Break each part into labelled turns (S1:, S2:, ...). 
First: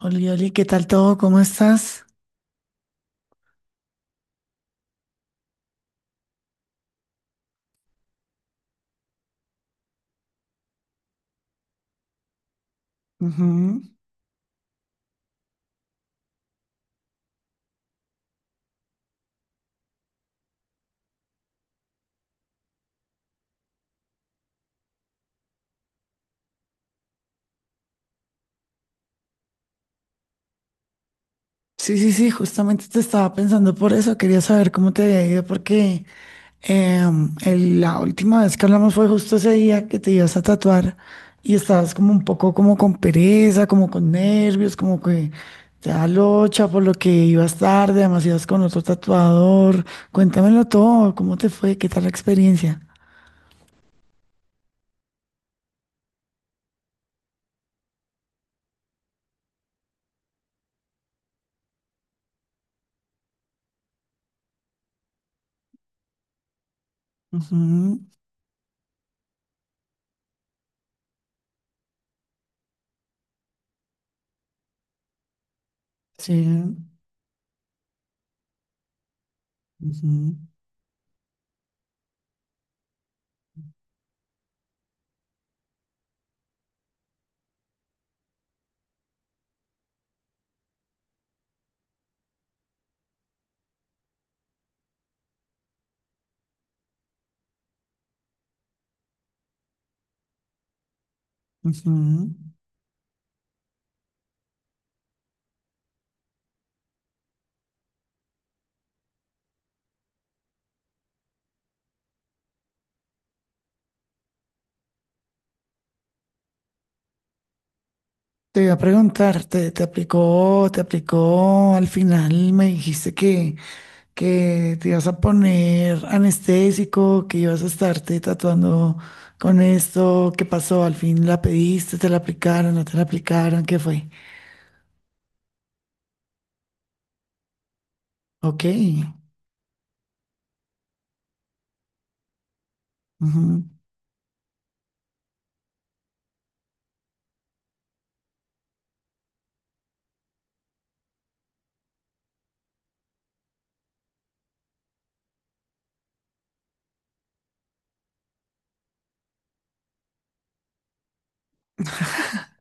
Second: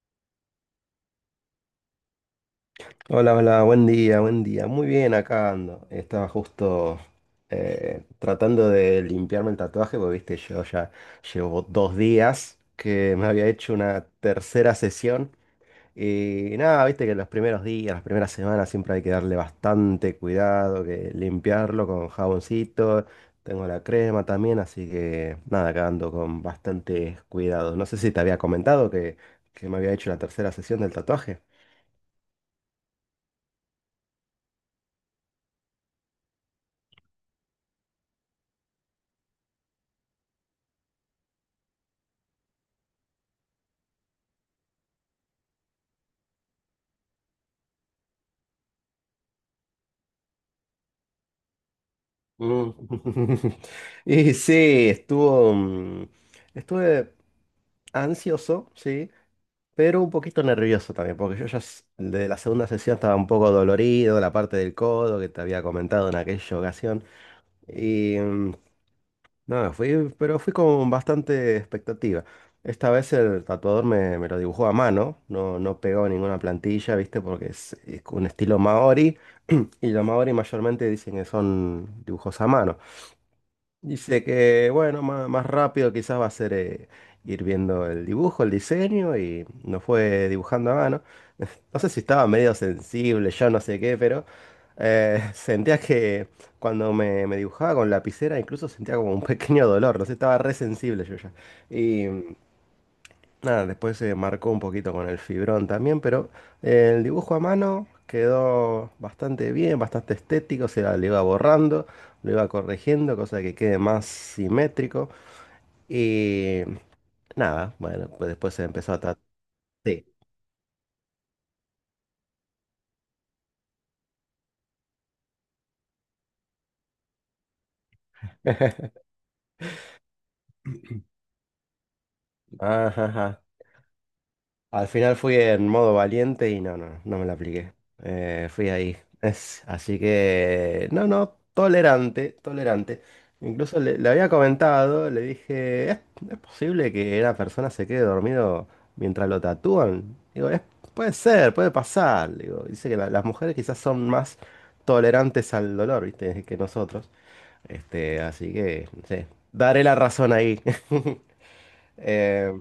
S1: Oli, Oli, ¿qué tal todo? ¿Cómo estás?
S2: Hola, hola, buen día, buen día. Muy bien, acá ando. Estaba justo tratando de limpiarme el tatuaje, porque viste, yo ya llevo 2 días que me había hecho
S1: Ujú.
S2: una tercera sesión. Y nada, viste que los primeros días, las primeras semanas siempre hay que darle bastante cuidado, que limpiarlo con jaboncito. Tengo la crema también, así que nada, acá ando con bastante cuidado. No sé si te había comentado que me había hecho la tercera sesión del tatuaje.
S1: Sí, sí, sí, justamente te estaba pensando por eso. Quería saber cómo te había ido porque la última vez que hablamos fue justo ese día que te ibas a tatuar y estabas como un poco como con pereza, como con nervios, como que te da locha por lo que ibas tarde, además ibas con otro tatuador. Cuéntamelo todo, ¿cómo te fue? ¿Qué tal la
S2: Mm.
S1: experiencia?
S2: Y sí, estuve ansioso, sí, pero un poquito nervioso también, porque yo ya de la segunda sesión estaba un poco dolorido, la parte del codo que te había comentado en aquella ocasión.
S1: Ujú.
S2: Y nada, fui, pero fui con bastante expectativa. Esta vez el tatuador me lo dibujó a mano, no, no pegó ninguna
S1: Sí.
S2: plantilla, ¿viste? Porque es un estilo maori, y los maori
S1: Ujú,
S2: mayormente dicen que son dibujos a mano. Dice que, bueno, más, rápido quizás va a ser, ir viendo el dibujo, el diseño y nos fue dibujando a mano. No sé si estaba medio sensible, yo no sé qué, pero sentía que cuando me dibujaba con lapicera incluso sentía como un pequeño dolor, no sé, estaba re sensible yo ya. Y
S1: ujú.
S2: nada, después se marcó un poquito con el fibrón también, pero el dibujo a mano quedó bastante bien, bastante estético, o sea, lo iba borrando, lo iba corrigiendo, cosa que quede más simétrico. Y nada, bueno, pues después
S1: Te
S2: se
S1: voy a
S2: empezó a tratar.
S1: preguntar, te
S2: Sí.
S1: aplicó, te aplicó, al final me dijiste que te ibas a poner anestésico, que ibas a estarte tatuando con esto, ¿qué pasó? Al fin la pediste, te la aplicaron, no te la
S2: Ajá, ajá.
S1: aplicaron, ¿qué fue?
S2: Al final fui en modo valiente y no, no, no me la apliqué.
S1: Ok,
S2: Fui ahí. Así que, no, no, tolerante, tolerante.
S1: ujú,
S2: Incluso le había comentado, le dije, ¿es posible que una persona se quede dormido mientras lo tatúan? Digo, puede ser, puede pasar. Le Digo, dice que las mujeres quizás son más tolerantes al dolor, ¿viste? Que nosotros. Así que, no sé, daré la razón ahí. Eh,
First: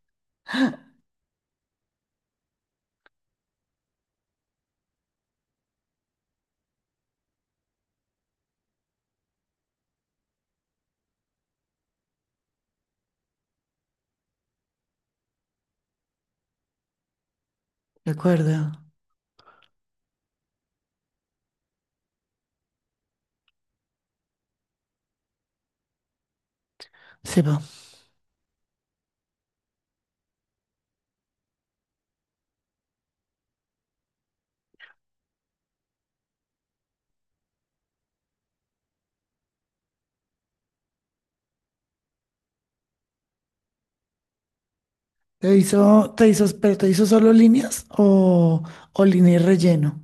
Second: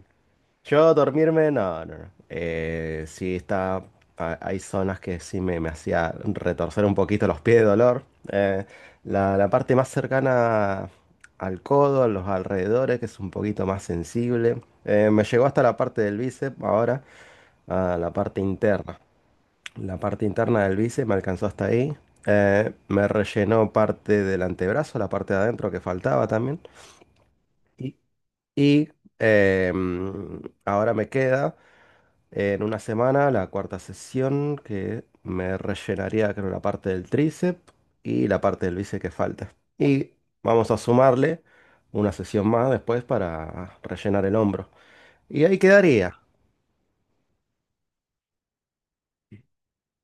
S2: yo dormirme, no, no, no. Sí está, hay zonas que sí me hacía retorcer un poquito los pies de dolor. Eh, la parte más cercana al codo, a los alrededores, que es un poquito más sensible. Me llegó hasta la parte del bíceps, ahora a
S1: de
S2: la parte
S1: acuerdo,
S2: interna. La parte interna del bíceps me alcanzó hasta ahí. Me rellenó parte del antebrazo, la parte de adentro que faltaba también.
S1: se va.
S2: Y, y, Ahora me queda. En una semana, la cuarta sesión, que me rellenaría creo la parte del tríceps y la parte del bíceps que falta. Y vamos a sumarle una sesión más después para rellenar el hombro. Y ahí quedaría.
S1: Te hizo, pero te hizo solo líneas o línea y relleno?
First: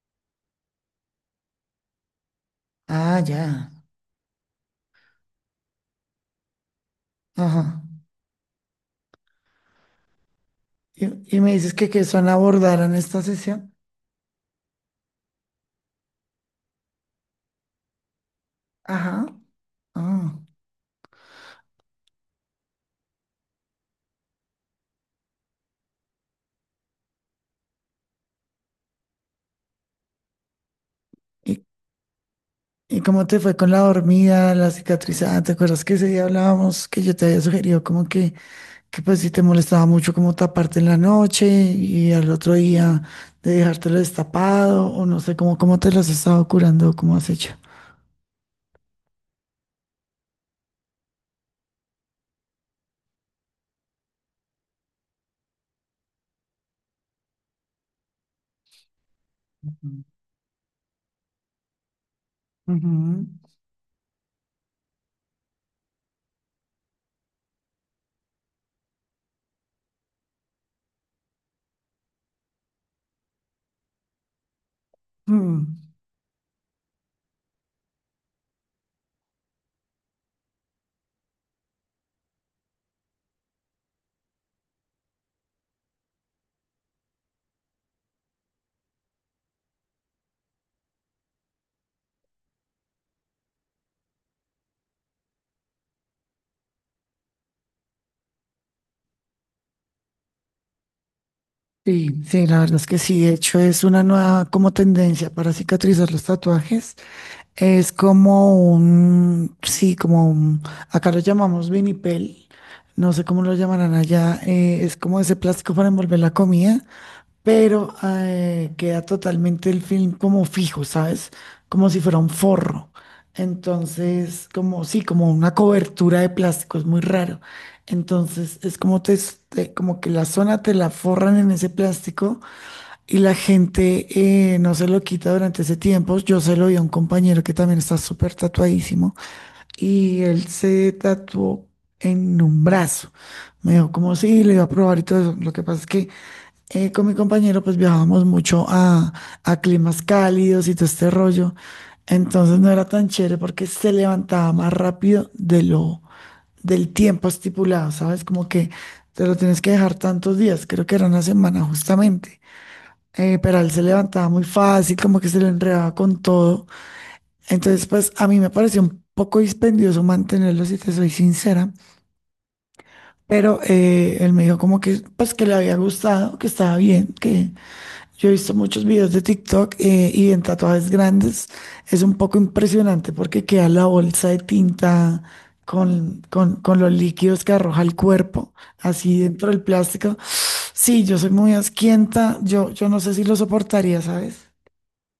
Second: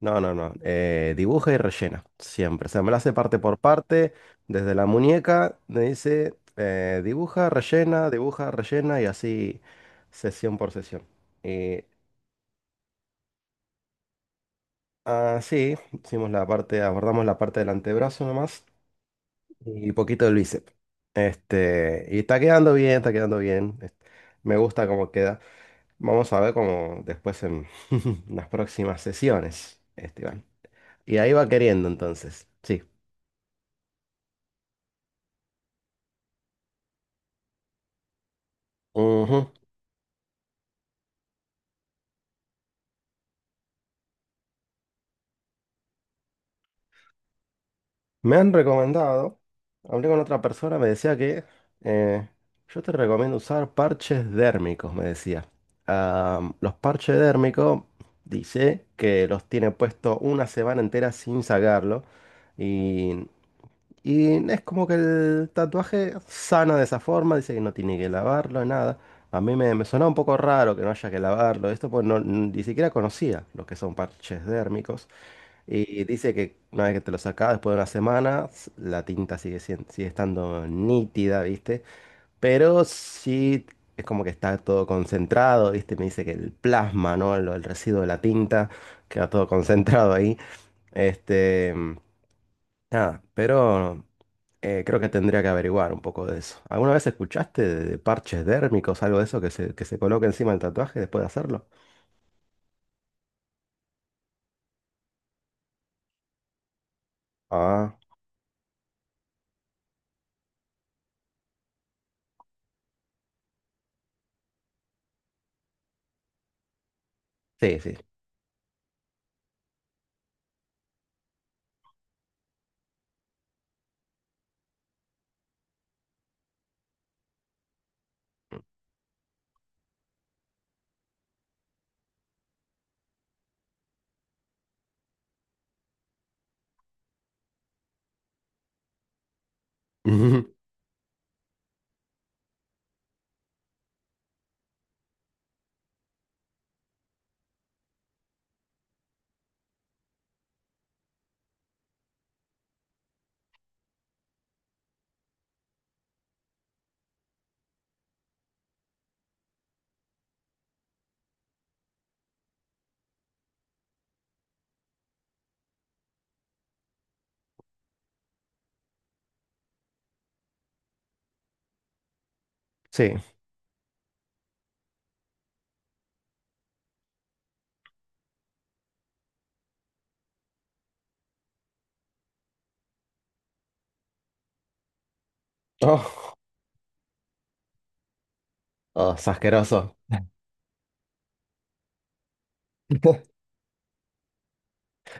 S2: No, no, no. Dibuja y rellena. Siempre. O sea, me la hace
S1: Ah,
S2: parte por
S1: ya,
S2: parte. Desde la muñeca me dice,
S1: ajá.
S2: dibuja, rellena y así sesión por sesión.
S1: Y me dices
S2: Y
S1: que son abordaron esta sesión,
S2: así hicimos la parte, abordamos la parte del antebrazo nomás.
S1: ajá.
S2: Y poquito de
S1: Ah,
S2: bíceps. Y está quedando bien, está quedando bien. Me gusta cómo queda. Vamos a ver cómo después en las próximas sesiones, Esteban. Y ahí va
S1: ¿y,
S2: queriendo entonces. Sí.
S1: y cómo te fue con la dormida, la cicatrizada? ¿Te acuerdas que ese día hablábamos que yo te había sugerido como que pues si te
S2: Ujú.
S1: molestaba mucho como taparte en la noche y al otro día de dejártelo destapado o no sé cómo, cómo te lo has estado curando, cómo has hecho?
S2: Me han recomendado, hablé con otra persona, me decía que, eh, yo te recomiendo usar parches dérmicos, me decía. Ah, los parches dérmicos, dice que los tiene
S1: Ujú.
S2: puesto una semana entera sin sacarlo.
S1: Ujú.
S2: Y Y es como que el tatuaje sana de esa forma, dice que no tiene que lavarlo, nada. A mí me sonaba un poco raro que no haya que lavarlo, esto pues no, ni siquiera conocía lo que son parches dérmicos.
S1: Mm.
S2: Y dice que una vez que te lo sacas, después de una semana, la tinta sigue, sigue estando nítida, ¿viste? Pero sí es como que está todo concentrado, ¿viste? Me dice que el plasma, ¿no? El residuo de la tinta queda todo concentrado ahí. Este, Nada, pero. Creo que tendría que averiguar un poco de eso. ¿Alguna vez escuchaste de, parches dérmicos, algo de eso que se coloca encima del tatuaje después de hacerlo?
S1: Sí, sí, la verdad es que sí. De hecho, es una nueva como tendencia para cicatrizar los tatuajes. Es
S2: Ah,
S1: como un, sí, como un- acá lo llamamos vinipel. No sé cómo lo llamarán allá. Es como ese plástico para envolver la comida,
S2: sí,
S1: pero
S2: sí.
S1: queda totalmente el film como fijo, ¿sabes? Como si fuera un forro. Entonces, como sí, como una cobertura de plástico, es muy raro. Entonces, es como te, s- te- como que la zona te la forran en ese plástico y la gente no se lo quita durante ese tiempo. Yo se lo vi a un compañero que también está súper tatuadísimo y él
S2: Ujú.
S1: se tatuó en un brazo. Me dijo, como sí, le iba a probar y todo eso. Lo que pasa es que con mi compañero pues viajábamos a climas cálidos y todo este rollo. Entonces no era tan chévere porque se levantaba más rápido del tiempo estipulado, ¿sabes? Como que te lo tienes que dejar tantos días, creo que era una semana justamente. Pero él se levantaba muy fácil, como que se lo enredaba con todo. Entonces, pues a mí me pareció un poco dispendioso mantenerlo, si te soy sincera.
S2: Sí.
S1: Pero él me dijo como que, pues que le había gustado, que estaba bien, que, yo he visto muchos videos de TikTok, y en tatuajes grandes es un poco impresionante porque queda la bolsa de tinta
S2: Oh,
S1: con los líquidos que arroja el cuerpo,
S2: oh,
S1: así
S2: es
S1: dentro del
S2: asqueroso.
S1: plástico. Sí, yo soy muy asquienta, yo no sé si lo soportaría, ¿sabes?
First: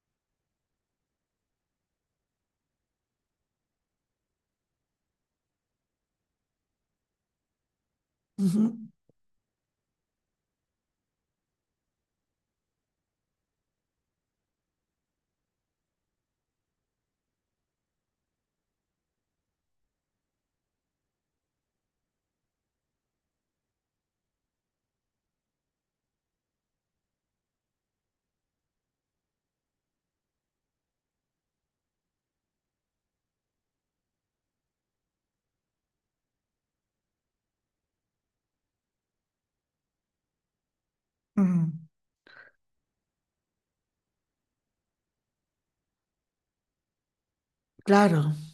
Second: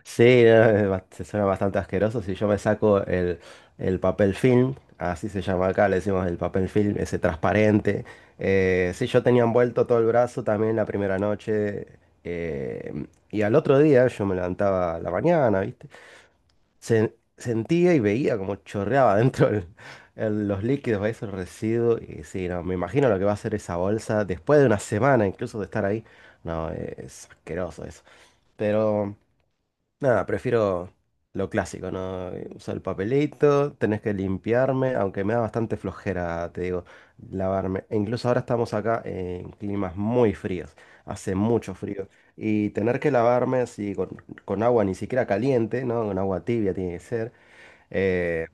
S2: Sí, es suena bastante asqueroso. Si yo me saco el papel film, así se llama acá, le decimos el papel film, ese transparente.
S1: Ujú,
S2: Sí, yo tenía envuelto todo el brazo también la primera noche. Y al otro día yo me levantaba a la mañana, ¿viste? Sentía y veía como chorreaba dentro los líquidos, ahí esos residuos. Y sí, no, me imagino lo que va a hacer esa bolsa después de una semana incluso de estar ahí. No, es asqueroso eso. Pero nada, prefiero lo clásico, ¿no? Usar el papelito, tenés que limpiarme, aunque me da bastante flojera, te digo, lavarme. E incluso ahora estamos acá en climas muy fríos, hace
S1: ujú.
S2: mucho frío. Y tener que lavarme así con agua ni siquiera caliente, ¿no? Con agua tibia tiene que ser.
S1: Claro.
S2: Eh,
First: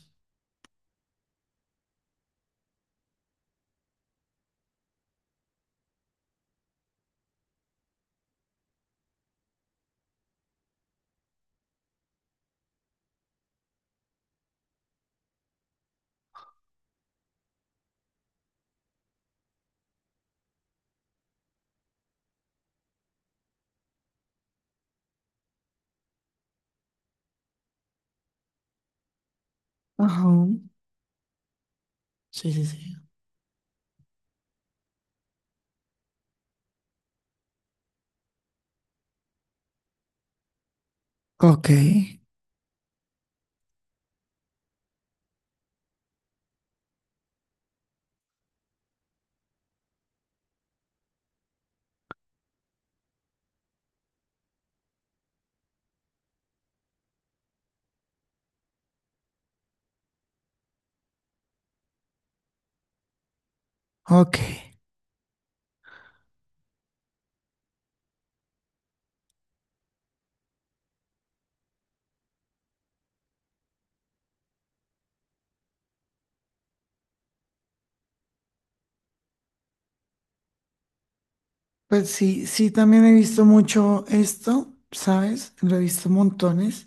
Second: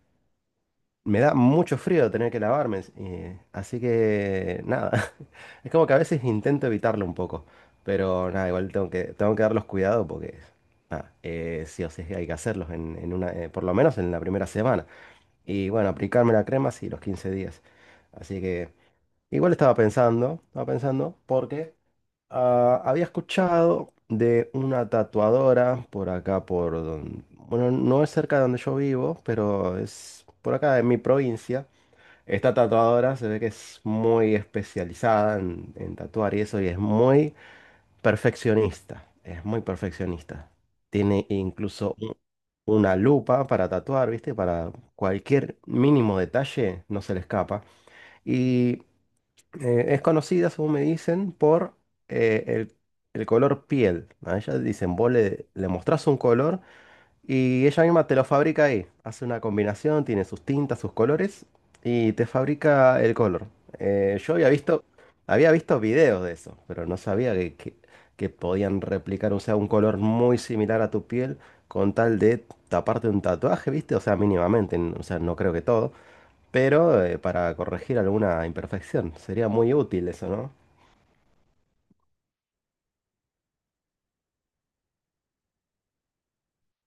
S2: Me da mucho frío tener que lavarme, así que nada, es como que a veces intento evitarlo un poco, pero nada, igual tengo que, darlos cuidado porque nada, sí o sí hay que hacerlos por lo menos en la primera semana. Y bueno, aplicarme la crema sí, los 15 días. Así que igual estaba pensando, porque ah, había escuchado de una tatuadora por acá, por donde, bueno, no es cerca de donde yo vivo, pero es
S1: Ajá.
S2: por acá en mi provincia.
S1: Sí,
S2: Esta
S1: sí, sí.
S2: tatuadora se ve que es muy especializada en, tatuar y eso, y es muy perfeccionista, es muy perfeccionista. Tiene
S1: Ok,
S2: incluso una lupa para tatuar, ¿viste? Para cualquier mínimo detalle no se le escapa. Es conocida, según me dicen, por, eh, el, el, color piel. A ella dicen, vos le mostrás un color y ella misma te lo fabrica ahí. Hace una combinación, tiene sus tintas, sus colores y te fabrica el color. Yo
S1: ok.
S2: había visto videos de eso, pero no sabía que, que podían replicar, o sea, un color muy similar a tu piel con tal de taparte un tatuaje, ¿viste? O sea, mínimamente, o sea, no creo que todo, pero para corregir alguna imperfección. Sería muy útil eso, ¿no?
S1: Pues sí, sí, también he visto mucho esto, ¿sabes? Lo he visto montones.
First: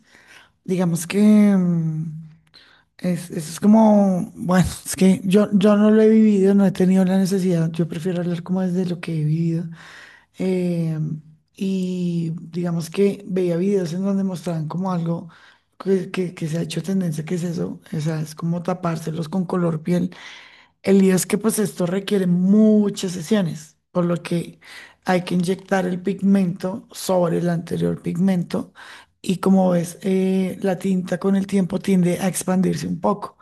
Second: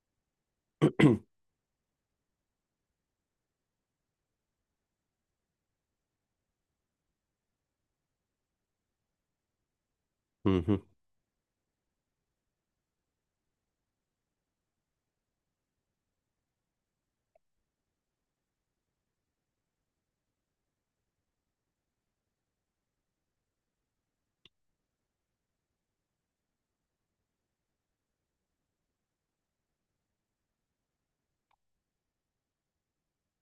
S1: Digamos que... mm, es como, bueno, es que yo no lo he vivido, no he tenido la necesidad. Yo prefiero hablar como desde lo que he vivido.
S2: Ujú.
S1: Eh, y digamos que veía videos en donde mostraban como algo que se ha hecho tendencia, que es eso, o sea, es como tapárselos con color piel. El lío es que pues esto requiere muchas sesiones, por lo que hay que inyectar el pigmento sobre el anterior pigmento y como ves, la tinta con el tiempo tiende a expandirse un poco.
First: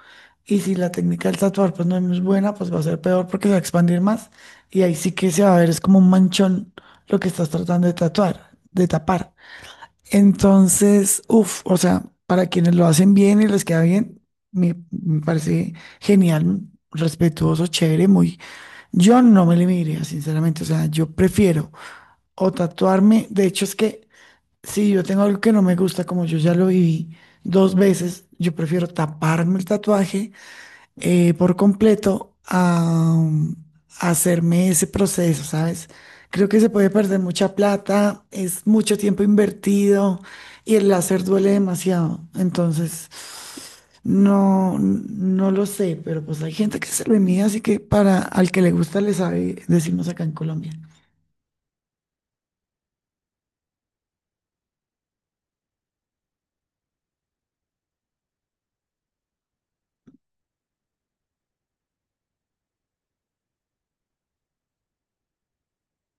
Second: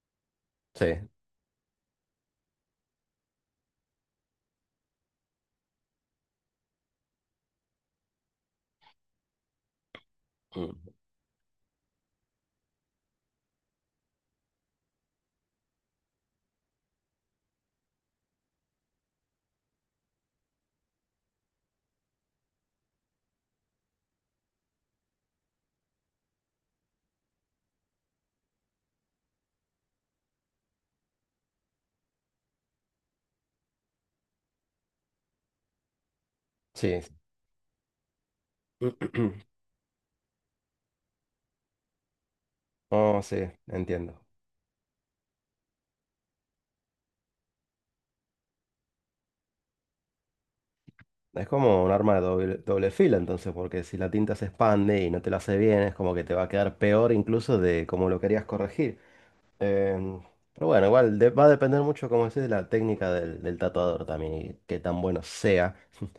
S1: Y si la
S2: Sí,
S1: técnica del tatuar pues no es buena, pues va a ser peor porque se va a expandir más y ahí sí que se va a ver, es como un manchón lo que estás tratando de tatuar, de tapar.
S2: mm,
S1: Entonces, uff, o sea, para quienes lo hacen bien y les queda bien, me parece genial, respetuoso, chévere, muy. Yo no me limitaría, sinceramente, o sea, yo prefiero o tatuarme, de hecho es que si yo tengo algo que no me gusta, como yo ya lo viví dos veces, yo prefiero taparme el tatuaje por completo a, um, a hacerme ese proceso, ¿sabes? Creo que se puede
S2: sí. Sí.
S1: perder mucha plata, es mucho tiempo invertido y el láser duele demasiado. Entonces,
S2: Oh, sí, entiendo.
S1: no, no lo sé, pero pues hay gente que se lo envía, así que para al que le gusta le sabe, decimos acá en Colombia.
S2: Es como un arma de doble filo, entonces, porque si la tinta se expande y no te la hace bien, es como que te va a quedar peor incluso de como lo querías corregir. Em, pero bueno, igual va a depender mucho, como decís, de la técnica del tatuador también y qué tan bueno sea.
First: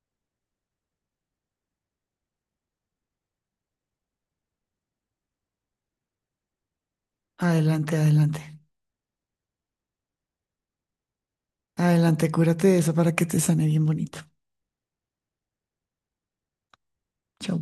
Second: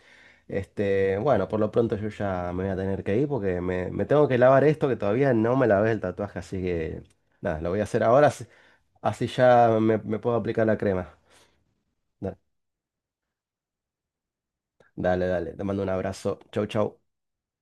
S2: Bueno, por lo pronto yo ya me voy a tener que ir porque me tengo que lavar esto que todavía no me lavé el tatuaje, así que nada, lo voy a
S1: Adelante,
S2: hacer ahora,
S1: adelante.
S2: así ya me puedo aplicar la crema.
S1: Adelante,
S2: Da-
S1: cúrate de eso para que te sane bien bonito.
S2: Dale, dale, te mando un abrazo. Chau, chau.
S1: Chao.